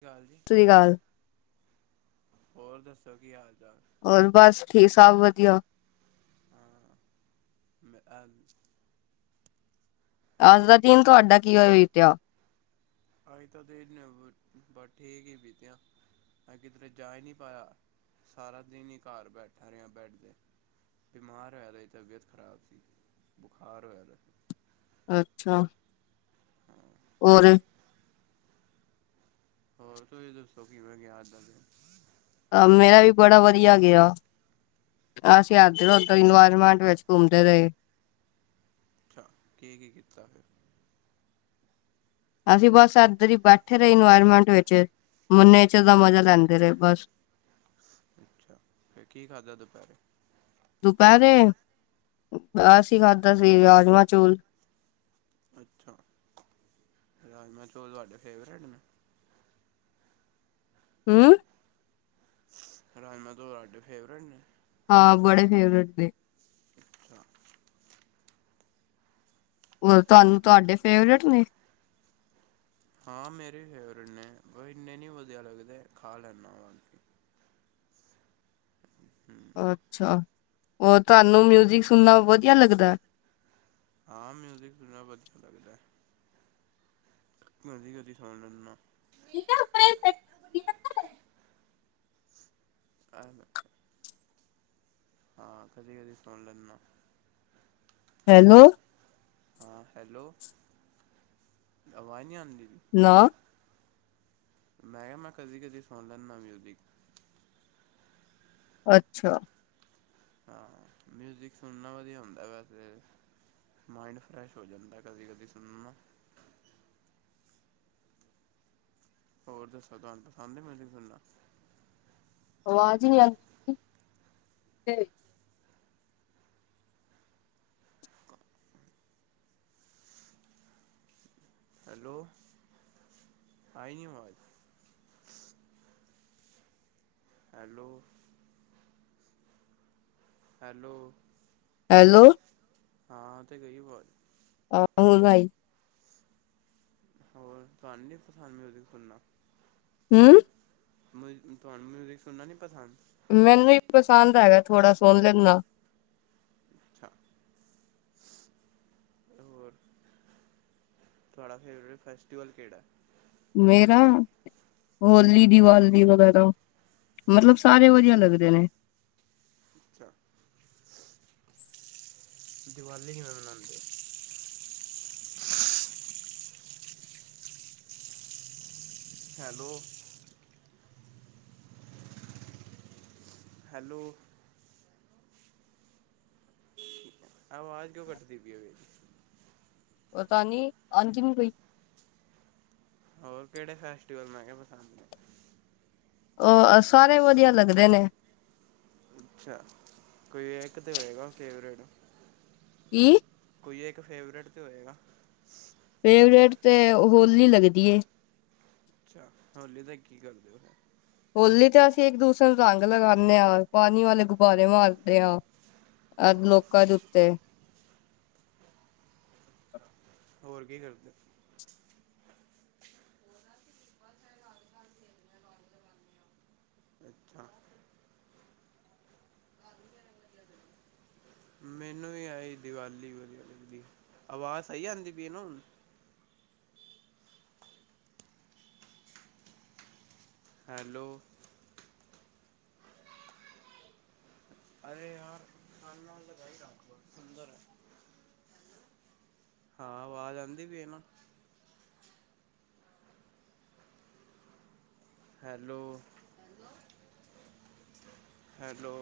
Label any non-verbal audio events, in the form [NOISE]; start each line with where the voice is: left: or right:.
right: ਕੀ ਹਾਲ ਜੀ?
left: ਸਤਿ੍ਰੀ ਅਕਾਲ।
right: ਹੋਰ ਦੱਸੋ ਕੀ ਹਾਲ- ਚਾਲ?
left: ਹੋਰ ਬਸ ਠੀਕ ਸਭ ਵਧੀਆ।
right: ਹ ਮੈਂ। [UNINTELLIGIBLE]
left: ਅੱਜ
right: ਹੈਲੋ
left: ਦਾ ਦਿਨ ਤੁਹਾਡਾ ਕੀਵੇ ਬੀਤਿਆ?
right: ਅਜ ਦਾ ਦਿਨ ਬਸ ਠੀਕ ਹੀ ਬੀਤਿਆ। ਮੈਂ ਕਿਧਰੇ ਜਾ ਈ ਨੀ ਪਾਇਆ, ਸਾਰਾ ਦਿਨ ਹੀ ਘਰ ਬੈਠਾ ਰਿਹਾ ਬੈਡ ਤੇ। ਬਿਮਾਰ ਹੋਇਆ ਪੈ ਤਬੀਅਤ ਖਰਾਬ ਸੀ ਬੁਖਾਰ ਹੋਇਆ ਪਿਆ।
left: ਅੱਛਾ।
right: ਹਾਂ।
left: ਹੋਰ?
right: ਹੋਰ ਤੁਸੀਂ ਦੱਸੋ ਕਿਵੇਂ ਗਿਆ ਅੱਜ ਦਾ ਦਿਨ?
left: ਮੇਰਾ ਵੀ ਬੜਾ ਵਧੀਆ ਗਿਆ। ਅਸੀਂ ਇੱਧਰ- ਉਧਰ ਇਨਵਾਇਰ ਮਾੱਟ ਵਿੱਚ ਘੁੰਮਦੇ ਰਹੇ।
right: ਅੱਛਾ ਕੀ- ਕੀ ਕੀਤਾ ਫੇਰ
left: ਅਸੀਂ ਬਸ ਇਧਰ ਈ ਬੈਠੇ ਰਹੇ ਇਨਵਾਇਰਮੈਂਟ ਵਿੱਚ ਨੇਚਰ ਦਾ ਮਜਾ ਲੈਂਦੇ ਰਹੇ, ਬਸ।
right: ਅੱਛਾ, ਫੇਰ ਕੀ ਖਾਧਾ ਦੁਪਹਿਰੇ?
left: ਦੁਪਹਿਰੇ, ਅਸੀਂ ਖਾਧਾ ਸੀ ਰਾਜਮਾਂ- ਚੋਲ।
right: ਅੱਛਾ ਰਾਜਮਾ ਚੌਲ ਤੁਹਾਡੇ ਫੇਵਰੇਟ ਨੇ?
left: ਹੂੰ?
right: ਰਜਮਾ ਤੁਹਾਡੇ ਫੇਵਰੇਟ ਨੇ?
left: ਹਾਂ, ਬੜੇ ਫੇਵਰੇਟ ਨੇ।
right: ਛਾ।
left: ਔਰ ਤੁਹਾਨੂੰ ਤੁਹਾਡੇ ਫੇਵਰੇਟ ਨੇ?
right: ਹਾਂ, ਮੇਰੇ ਵੀ ਫੇਵਰੇਟ ਨੇ ਪ ਇੰਨੇ ਨੀ ਵਧੀਆ ਲੱਗਦੇ, ਖਾ ਲੈਂਦਾ ਵਾ ਬਾ- ਹੂੰ -ਹੂੰ।
left: ਅੱਛਾ, ਹੋਰ ਤੁਹਾਨੂੰ ਮਿਊਜਿਕ ਸੁਣਨਾ ਵਧੀਆ ਲੱਗਦਾ?
right: ਹਾਂ ਮਿਊਜ਼ਿਕ ਸੁਨਾਨਾ ਵਧੀਆ ਲੱਗਦਾ। ਕਦੀ-ਕਦੀ ਸੁਣ ਲੈਣਾਨਾ।
left: ਜਦੇ ਉ [UNINTELLIGIBLE]
right: ਕਾਦਾ [UNINTELLIGIBLE] ਹਾਂ ਕਦੀ- ਕਦੀ ਸੂਣ ਲੈ ਨਾ।
left: ਹੈਲੋ।
right: ਹਾਂ ਹੈਲੋ, ਆਵਾਜ਼ ਨੀ ਆਂਦੀ ਪੀ?
left: ਨਾ।
right: ਮੈਂ ਕਿਹਾ ਮੈਂ ਕਦੀ- ਕਦੀ ਸੁਣ ਲੈਂਦਾ ਮਿਊਜ਼ਿਕ।
left: ਅੱਛਾ।
right: ਹਾਂ ਮਿਊਜਿਕ ਸੁਣਨਾ ਵਧੀਆ ਹੁੰਦਾ ਵੈਸੇ। ਮਾਇੰਡ ਫਰੈਸ਼ ਹੋ ਜਾਂਦਾ ਕਦੀ- ਕਦੀ ਸੁਣ ਨਾ- ਹੋਰ ਦੱਸੋ, ਤੁਹਾਨੂੰ ਪਸੰਦ ਏ ਮਿਊਜਿਕ ਸੁਣਨਾ?
left: ਆਵਾਜ਼ ਨੀ ਆ- ਠੀ [UNINTELLIGIBLE]
right: ਹੈਲੋ, ਆਨੀ ਆਵਾਜ਼। ਹੈਲੋ, ਹੈਲੋ,
left: ਹੈਲੋ,
right: ਆ ਤੇ ਗਈ ਆਵਾਜ਼।
left: ਹਾ ਬੋਲ ਭਾਈ।
right: ਹੋਰ ਤੁਾਨ ਨਹੀ ਪਸੰਦ ਮਿਯੂਜਿਕ ਸੁਣਨਾ।
left: ਹੂ
right: ਮ ਤੁਹਾਨੂੰ ਮਿਊਜ਼ਿਕ ਸੁਣਨਾ ਨਹੀ ਪਸੰਦ।
left: ਮੈਨੂੰ ਹੀ ਪਸੰਦ ਹੈਗਾ ਥੋੜ੍ਹਾ ਸੋਣ ਲੈਂਦਾ।
right: ਅੱਛਾ ਹੋਰ ਤੁਹਾਡਾ ਫੇਵਰੇਟ ਫੈਸਟਟੀਵਲ ਕਿਹੜਾ?
left: ਮੇਰਾ ਹੋਲੀ, ਦੀਵਾਲੀ ਵਗੈਰਾ ਮਤਲਬ ਸਾਰੇ ਵਧੀਆ ਲੱਗਦੇ ਨੇ।
right: ਅੱਛਾ। ਦਿਵਾਲੀ ਕਿਵੇ ਮਨਾਨਉਦੇ? ਹੈਲੋ, ਹੈਲੋ, ਆਵਾਜ਼ ਕਿਉਂ ਕੱਟਦੀ ਪਈ ਹੈੇਰੀ।
left: ਪਤਾ ਨਹੀ, ਆਂਦੀ ਨਹੀ ਪਈ।
right: ਹੋਰ ਕਿਹੜੇ ਫੈਸਟੀਵਲ ਮੈਂ ਕਿਹਾ ਪਸੰਦ ਨੇ?
left: ਉਹ ਸਾਰੇ ਵਧੀਆ ਲੱਗਦੇ ਨੇ।
right: ਅੱਛਾ। ਕੋਈ ਇਕ ਤਾਂ ਹੋਏਗਾ ਫੇਵਰੇਟ।
left: ਕੀ।
right: ਕੋਈ ਇੱਕ ਫੇਵਰੇਟ ਤੇ ਹੋਏਗਾ।
left: ਫੇਵਰੇਟ ਤੇ ਹੋਲੀ ਲੱਗਦੀ ਹੈ।
right: ਅੱਛਾ ਹੋਲੀ ਤੇ ਕੀ ਕਰਦੇ ਹੋ?
left: ਹੋਲੀ ਤੇ ਅਸੀਂ ਇੱਕ ਦੂਸਰੇ ਨੂੰ ਰੰਗ ਲਗਾਉਂਦੇ ਹਾਂ, ਪਾਣੀ ਵਾਲੇ ਗੁਬਾਰੇ ਮਾਰਦੇ ਹਾਂ। ਅਜ ਲੋਕਾ ਜ ਉੱਤੇ
right: ਹੋਰ ਕੀ ਕਰਦੇ ਹੋ। ਅੱਛਾ। ਮੈਨੂੰ ਵੀ ਆਈ ਦੀਵਾਲੀ ਵਧੀਆ ਲੱਗਦੀ, ਆਵਾਜ਼ ਸਹੀ ਆਉਂਦੀ ਪਈ ਇਹ ਨਾ ਹੁਨ। ਹੈਲੋ, ਅ ਯਾਰ ਕਾਨ ਨਾਲ ਲਗਈ ਰੱਖ ਸੁੰਦਰ ਹੈ। ਹਾਂ, ਆਵਾਜ਼ ਆਉਂਦੀ ਪਇ ਇਹ ਨਾ। Hello, hello,